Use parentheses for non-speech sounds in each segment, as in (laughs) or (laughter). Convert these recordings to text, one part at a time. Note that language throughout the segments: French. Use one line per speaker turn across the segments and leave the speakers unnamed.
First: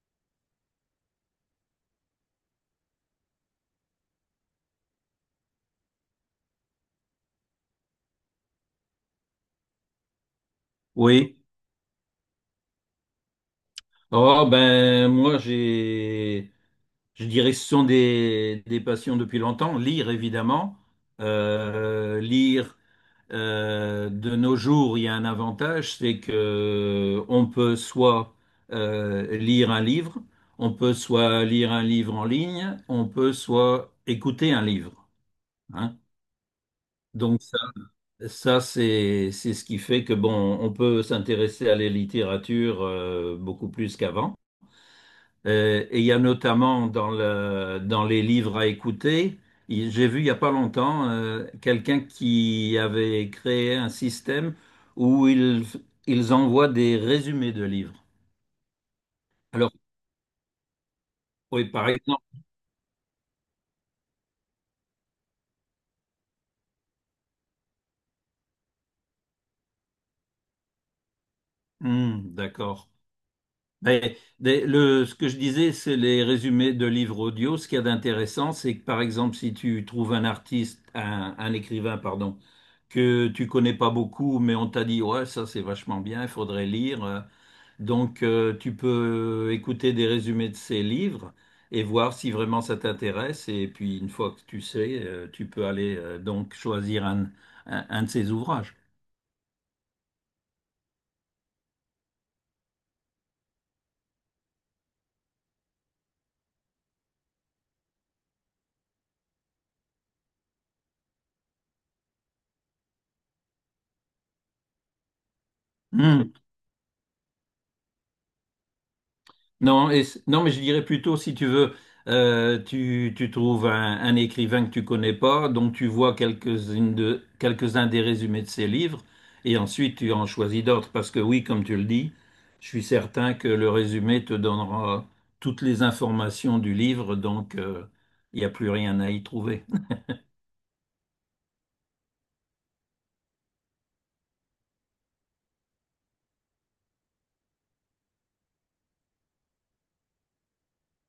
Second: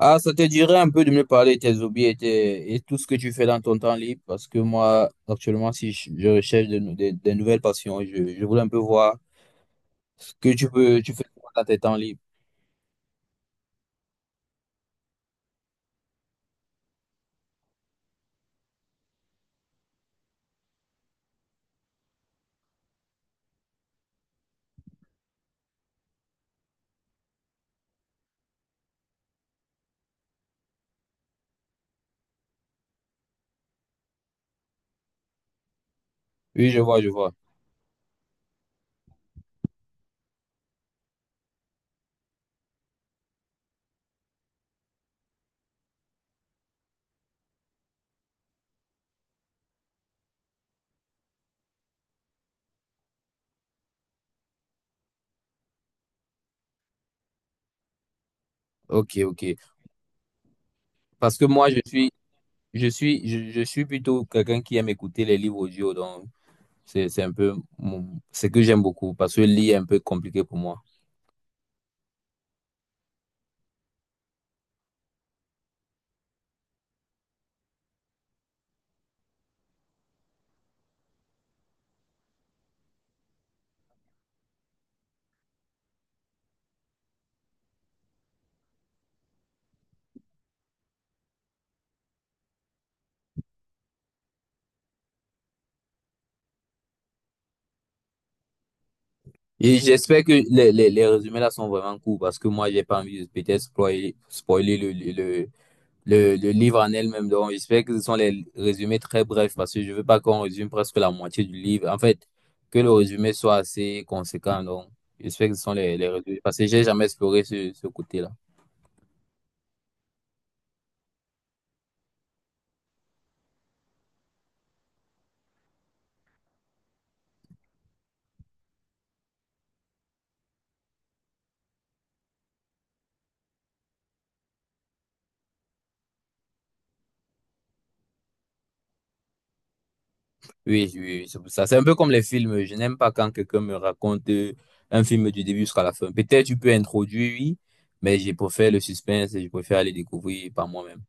Ah, ça te dirait un peu de me parler de tes hobbies et tout ce que tu fais dans ton temps libre, parce que moi, actuellement, si je, je recherche de, nou- des nouvelles passions, je voulais un peu voir ce que tu fais
Oui.
dans tes temps libres.
Oh ben moi j'ai je dirais ce sont des passions depuis longtemps. Lire évidemment. Lire , de nos jours, il y a un avantage, c'est que on peut soit lire un livre, on peut soit lire un livre en ligne, on peut soit écouter un livre. Hein.
Oui, je vois, je vois.
Donc ça c'est ce qui fait que bon, on peut s'intéresser à la littérature, beaucoup plus qu'avant. Et il y a notamment dans les livres à écouter, j'ai vu il n'y a pas longtemps quelqu'un qui avait créé un système où ils envoient des résumés de livres.
Ok, ok.
Alors,
Parce que
oui,
moi, je
par
suis,
exemple,
je suis, je suis plutôt quelqu'un qui aime écouter les livres audio, donc c'est un peu ce que j'aime beaucoup, parce que lire est un peu compliqué pour moi.
hmm, d'accord. Mais ce que je disais, c'est les résumés de livres audio. Ce qu'il y a d'intéressant, c'est que par exemple, si tu trouves un artiste, un écrivain, pardon, que tu connais pas beaucoup, mais on t'a dit, ouais, ça c'est vachement bien, il faudrait lire. Donc, tu peux écouter des résumés de ces livres et voir si vraiment ça t'intéresse. Et puis, une fois que tu sais, tu peux aller donc choisir un de ces ouvrages.
Et j'espère que les résumés là sont vraiment courts, parce que moi, j'ai pas envie de peut-être spoiler le livre en elle-même, donc j'espère que ce sont les résumés très brefs parce que je veux pas qu'on résume presque la moitié du livre. En fait, que le résumé soit assez conséquent, donc j'espère que ce sont les
Hmm.
résumés parce que j'ai jamais exploré ce côté-là.
Non, et non, mais je dirais plutôt, si tu veux, tu trouves un écrivain que tu connais pas, donc tu vois quelques-uns des résumés de ses livres, et ensuite tu en choisis d'autres, parce que oui, comme tu le dis, je suis certain que le résumé te donnera toutes les informations du livre, donc il n'y a plus rien à y trouver.
Oui, oui, oui, c'est pour ça. C'est un peu comme les films. Je n'aime pas quand quelqu'un me raconte un film du début jusqu'à la fin. Peut-être tu peux introduire, oui, mais je préfère le suspense et je préfère aller découvrir par moi-même.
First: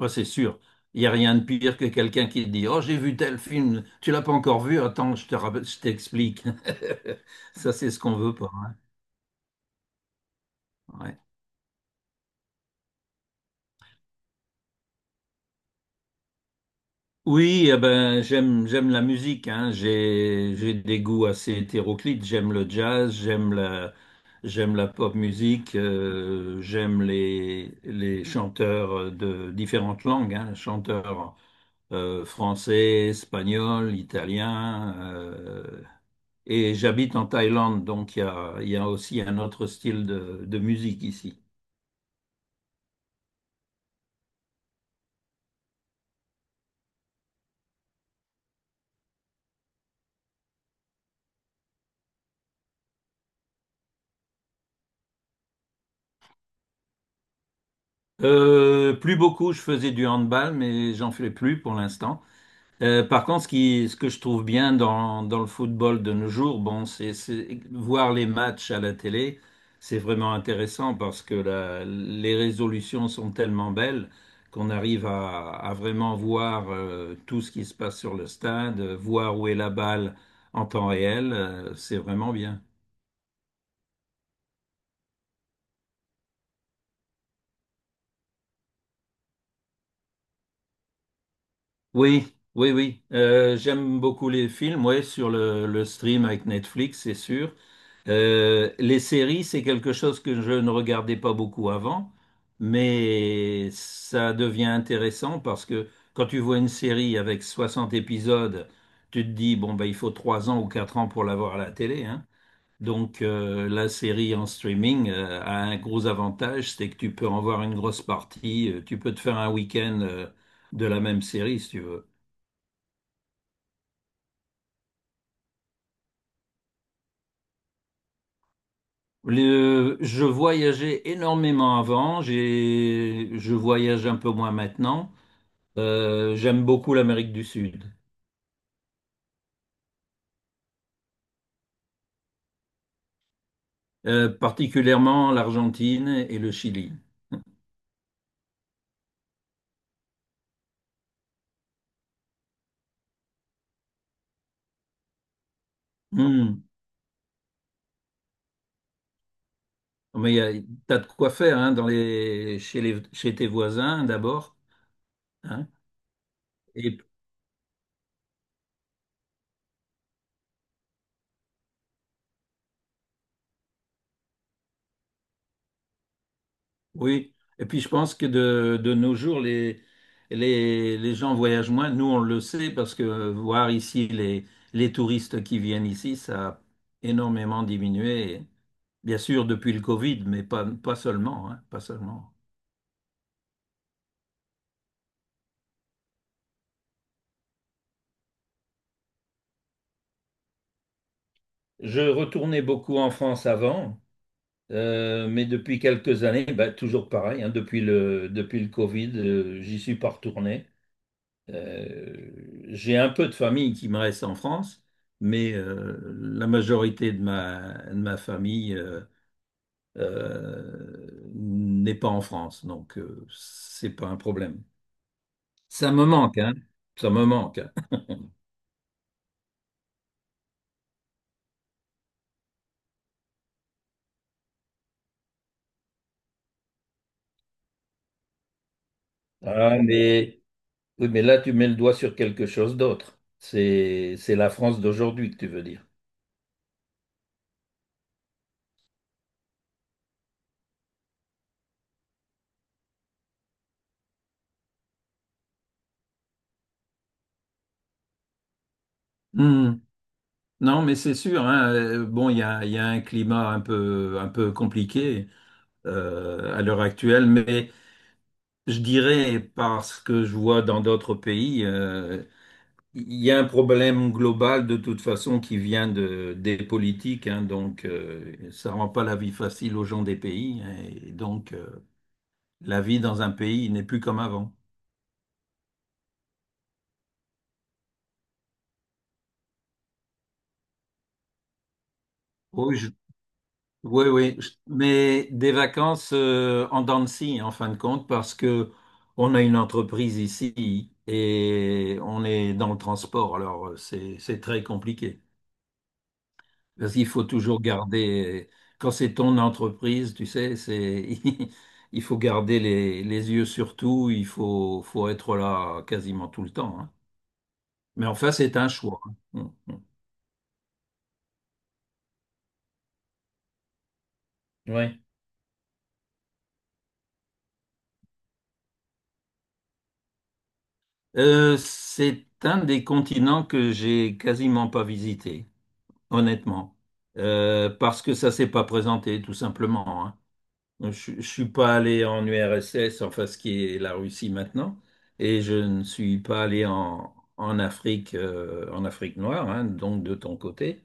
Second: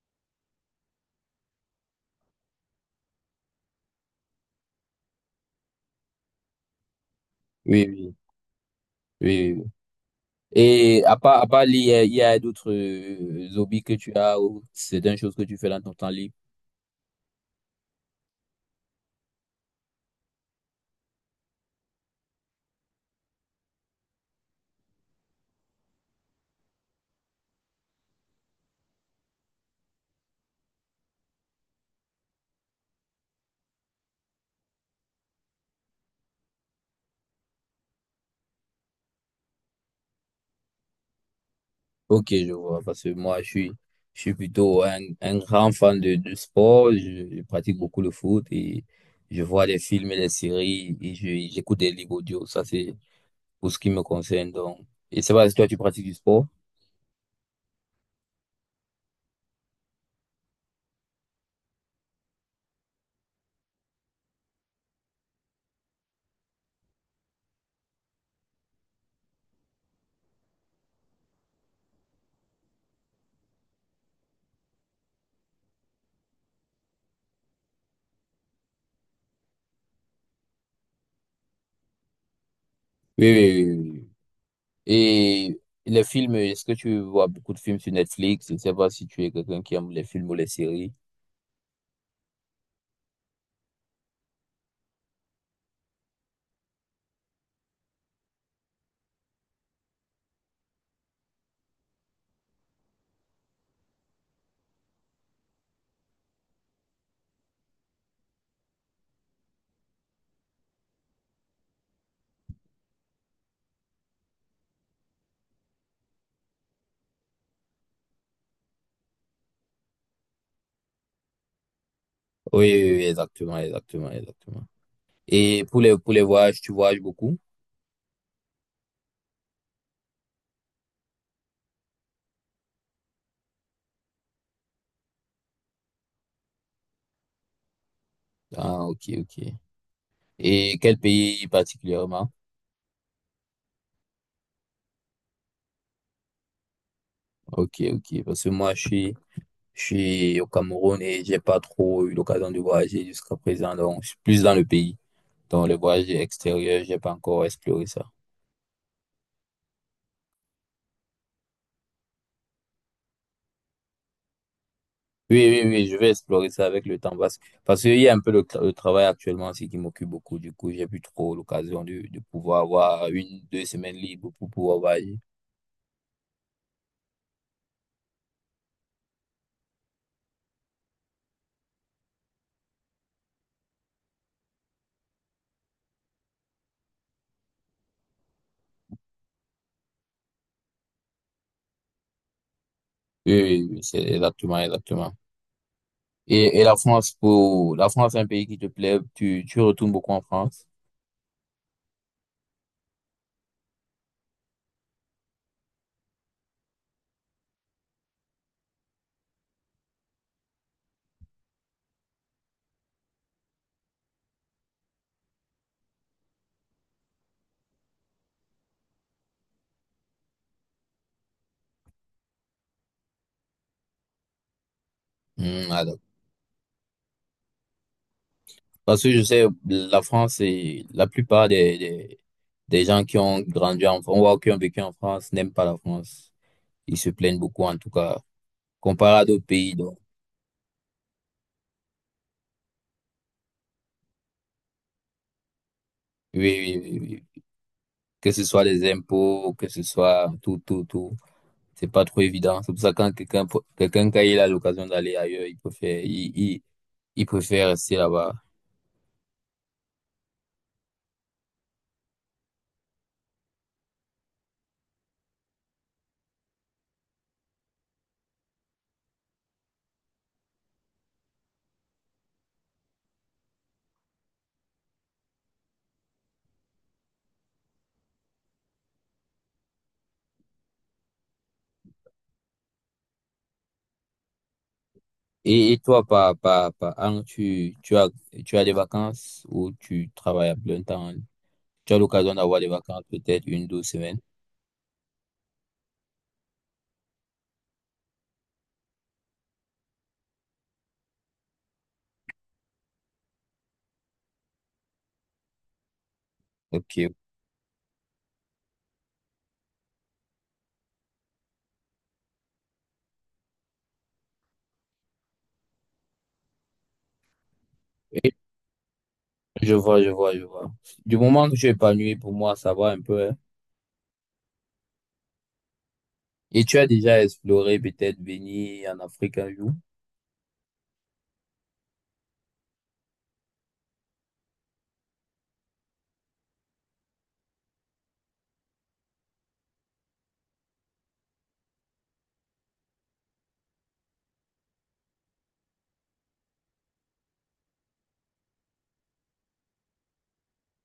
Ouais, c'est sûr. Il n'y a rien de pire que quelqu'un qui te dit, oh, j'ai vu tel film, tu l'as pas encore vu, attends, je t'explique. (laughs) Ça,
Oui,
c'est ce
oui,
qu'on veut pas. Hein.
oui, oui, oui. Et
Ouais.
à part lire, il y a d'autres hobbies que tu as ou c'est une chose que tu fais dans ton temps libre?
Oui, eh ben, j'aime la musique, hein. J'ai des goûts assez hétéroclites. J'aime le jazz, j'aime la pop musique, j'aime les chanteurs, de différentes langues, hein. Chanteurs, français, espagnol, italien. Et j'habite en Thaïlande, donc il y a aussi un autre style de musique ici.
Ok, je vois, parce que je suis plutôt un grand fan de sport. Je pratique beaucoup le foot et je vois des films et des séries et j'écoute des livres audio. Ça, c'est pour ce qui me concerne. Donc, et c'est pas si toi, tu pratiques du sport?
Plus beaucoup, je faisais du handball, mais j'en fais plus pour l'instant. Par contre, ce que je trouve bien dans le football de nos jours, bon, c'est voir les matchs à la télé, c'est vraiment intéressant parce que les résolutions sont tellement belles qu'on arrive à vraiment voir tout ce qui se passe sur le stade, voir où est la balle en temps réel, c'est vraiment bien.
Oui, oui, oui, oui, oui. Et les films, est-ce que tu vois beaucoup de films sur Netflix? Je ne sais pas si tu es quelqu'un qui aime les films ou les séries.
Oui, oui, oui. J'aime beaucoup les films, ouais, sur le stream avec Netflix, c'est sûr. Les séries, c'est quelque chose que je ne regardais pas beaucoup avant, mais ça devient intéressant parce que quand tu vois une série avec 60 épisodes, tu te dis, bon, ben, il faut 3 ans ou 4 ans pour l'avoir à la télé, hein. Donc, la série en streaming, a un gros avantage, c'est que tu peux en voir une grosse partie, tu peux te faire un week-end, de la même série si tu veux.
Oui, oui, oui, exactement, exactement, exactement. Et pour pour les voyages, tu voyages beaucoup?
Je voyageais énormément avant, je voyage un peu moins maintenant. J'aime beaucoup l'Amérique du Sud,
Ah, ok, ok. Et quel pays particulièrement?
Particulièrement l'Argentine et le Chili.
Ok, ok. Parce que je suis au Cameroun et j'ai pas trop eu l'occasion de voyager jusqu'à présent. Donc, je suis plus dans le pays. Donc, les voyages
Hmm.
extérieurs, j'ai pas encore exploré ça.
Mais t'as de quoi faire hein, dans les, chez tes voisins d'abord.
Oui, oui,
Hein.
oui, je vais explorer ça avec le
Et
temps parce qu'il y a un peu le travail actuellement aussi qui m'occupe beaucoup. Du coup, j'ai plus trop l'occasion de pouvoir avoir une, deux semaines libres pour pouvoir voyager.
oui. Et puis je pense que de nos jours, les gens voyagent moins. Nous, on le sait parce que voir ici les touristes qui viennent ici, ça a énormément diminué. Bien sûr, depuis le Covid, mais pas, pas seulement, hein, pas seulement.
Oui, oui, oui, c'est exactement, exactement. Et la France, la France est un pays qui te plaît. Tu retournes beaucoup en France?
Je retournais beaucoup en France avant, mais depuis quelques années, bah, toujours pareil, hein, depuis le Covid, j'y suis pas retourné. J'ai un peu de famille qui me reste en France, mais la majorité de ma famille n'est pas en France, donc c'est pas un problème.
Hmm, ah,
Ça
d'accord.
me manque, hein. Ça me manque.
Parce que je sais, la France, c'est la plupart des gens qui ont grandi en France, ou qui ont vécu en France, n'aiment pas la France. Ils se plaignent beaucoup, en tout cas, comparé à d'autres pays.
Ah,
Donc,
oui, mais là, tu mets le doigt sur quelque chose d'autre. C'est la France d'aujourd'hui que tu veux dire.
oui, oui, oui, oui, que ce soit les impôts, que ce soit tout, tout, tout. C'est pas trop évident. C'est pour ça que quelqu'un, quand il a l'occasion d'aller ailleurs, il préfère rester là-bas.
Hmm. Non, mais c'est sûr, hein, bon, il y a un climat un peu compliqué à l'heure actuelle, mais je dirais, parce que je vois dans d'autres pays, il y a un problème global de toute façon qui vient des politiques, hein, donc ça rend pas la vie facile aux gens des pays, hein, et donc la vie dans un pays n'est plus comme avant.
Et toi, par an, tu as des vacances ou tu travailles à plein temps? Tu as l'occasion d'avoir des vacances, peut-être une, deux
Oui,
semaines.
oui, mais des vacances en dents de scie, en fin de compte, parce que on a une entreprise ici et on est dans le transport, alors c'est très compliqué. Parce qu'il
Ok.
faut toujours garder, quand c'est ton entreprise, tu sais, c'est (laughs) il faut garder les yeux sur tout, il faut être là quasiment tout le temps. Hein. Mais enfin,
Et
c'est un choix. Hein.
je
Mm,
vois, je vois, je vois. Du moment que tu es épanoui, pour moi, ça va un peu, hein.
mm. Ouais.
Et tu as déjà exploré peut-être venir en Afrique un jour?
C'est un des continents que j'ai quasiment pas visité, honnêtement. Parce que ça s'est pas présenté, tout simplement. Hein. Je suis pas allé en URSS, enfin ce qui est la Russie maintenant, et je ne suis pas allé en Afrique, en Afrique noire, hein, donc de ton côté.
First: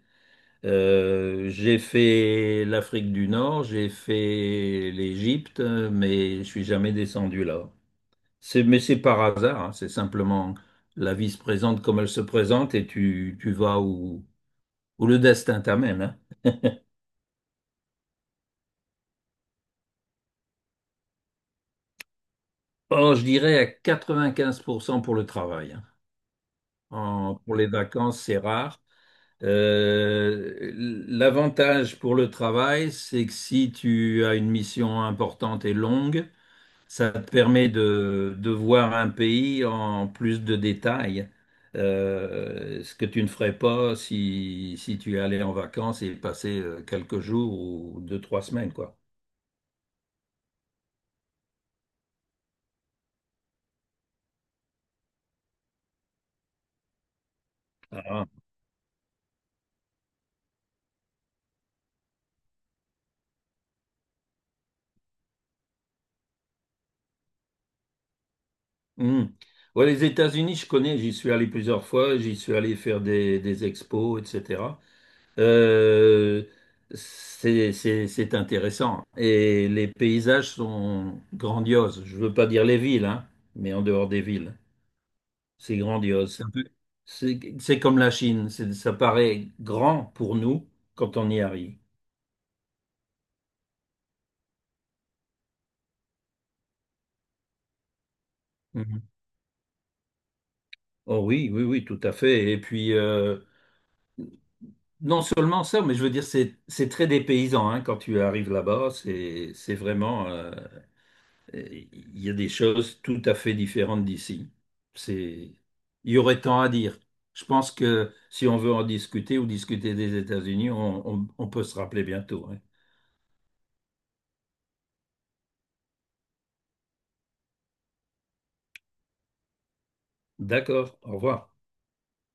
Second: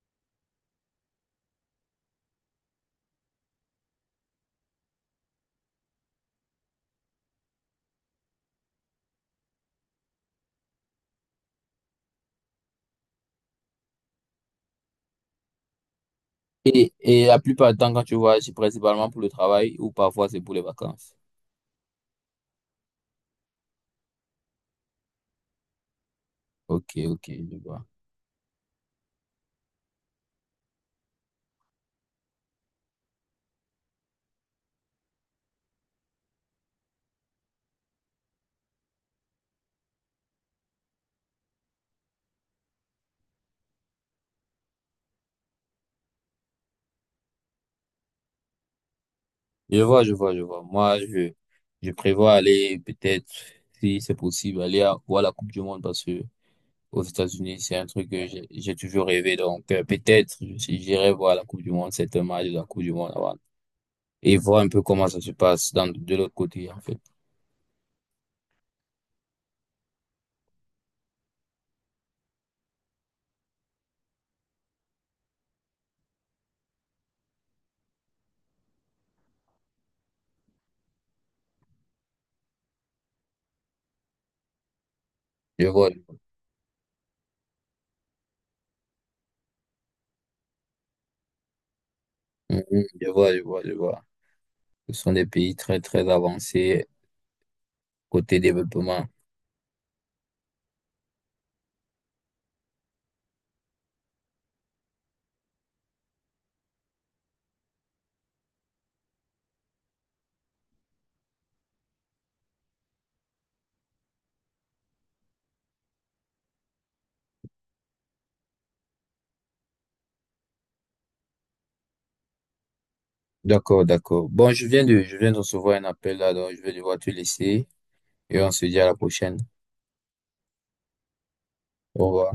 J'ai fait l'Afrique du Nord, j'ai fait l'Égypte, mais je suis jamais descendu là. Mais c'est par hasard, hein, c'est simplement la vie se présente comme elle se présente et tu vas où le destin t'amène. Hein.
Et la plupart du temps, quand tu voyages, c'est principalement pour le travail ou parfois c'est pour les vacances.
Oh, je dirais à 95% pour cent pour le travail. Hein.
Ok, ok,
En-
je
pour les
vois.
vacances, c'est rare. Euh, l'avantage pour le travail, c'est que si tu as une mission importante et longue, ça te permet de voir un pays en plus de détails. Ce que tu ne ferais pas si tu allais en vacances et passer quelques jours ou 2, 3 semaines, quoi.
Je vois, je vois, je vois. Je prévois aller peut-être, si c'est possible, voir la Coupe du Monde parce que aux États-Unis, c'est un truc que
Ah,
j'ai toujours rêvé. Donc, peut-être, j'irai voir la Coupe du Monde, c'est un match de la Coupe du Monde avant, et voir un peu comment ça se passe dans, de l'autre côté, en fait.
hmm. Ouais, les États-Unis, je connais, j'y suis allé plusieurs fois, j'y suis allé faire des expos, etc. Euh, c'est intéressant. Et les paysages sont grandioses. Je veux pas dire les villes, hein, mais en dehors des villes,
Je
c'est
vois, je vois.
grandiose. C'est comme la Chine, ça paraît grand pour nous quand on y arrive.
Mhm, je vois, je vois, je vois. Ce sont des pays très, très avancés côté
Mhm.
développement.
Oh oui, oui, oui, tout à fait. Et puis, non seulement ça, mais je veux dire, c'est très dépaysant hein, quand tu arrives là-bas. C'est vraiment, il y a des choses tout à fait différentes d'ici. C'est, il y aurait tant à dire. Je pense que si on veut en discuter ou discuter des États-Unis, on peut se rappeler bientôt. Hein.
D'accord, d'accord. Bon, je viens de recevoir un appel là, donc je vais devoir te laisser et on se dit à la prochaine.
D'accord, au revoir.
Au revoir.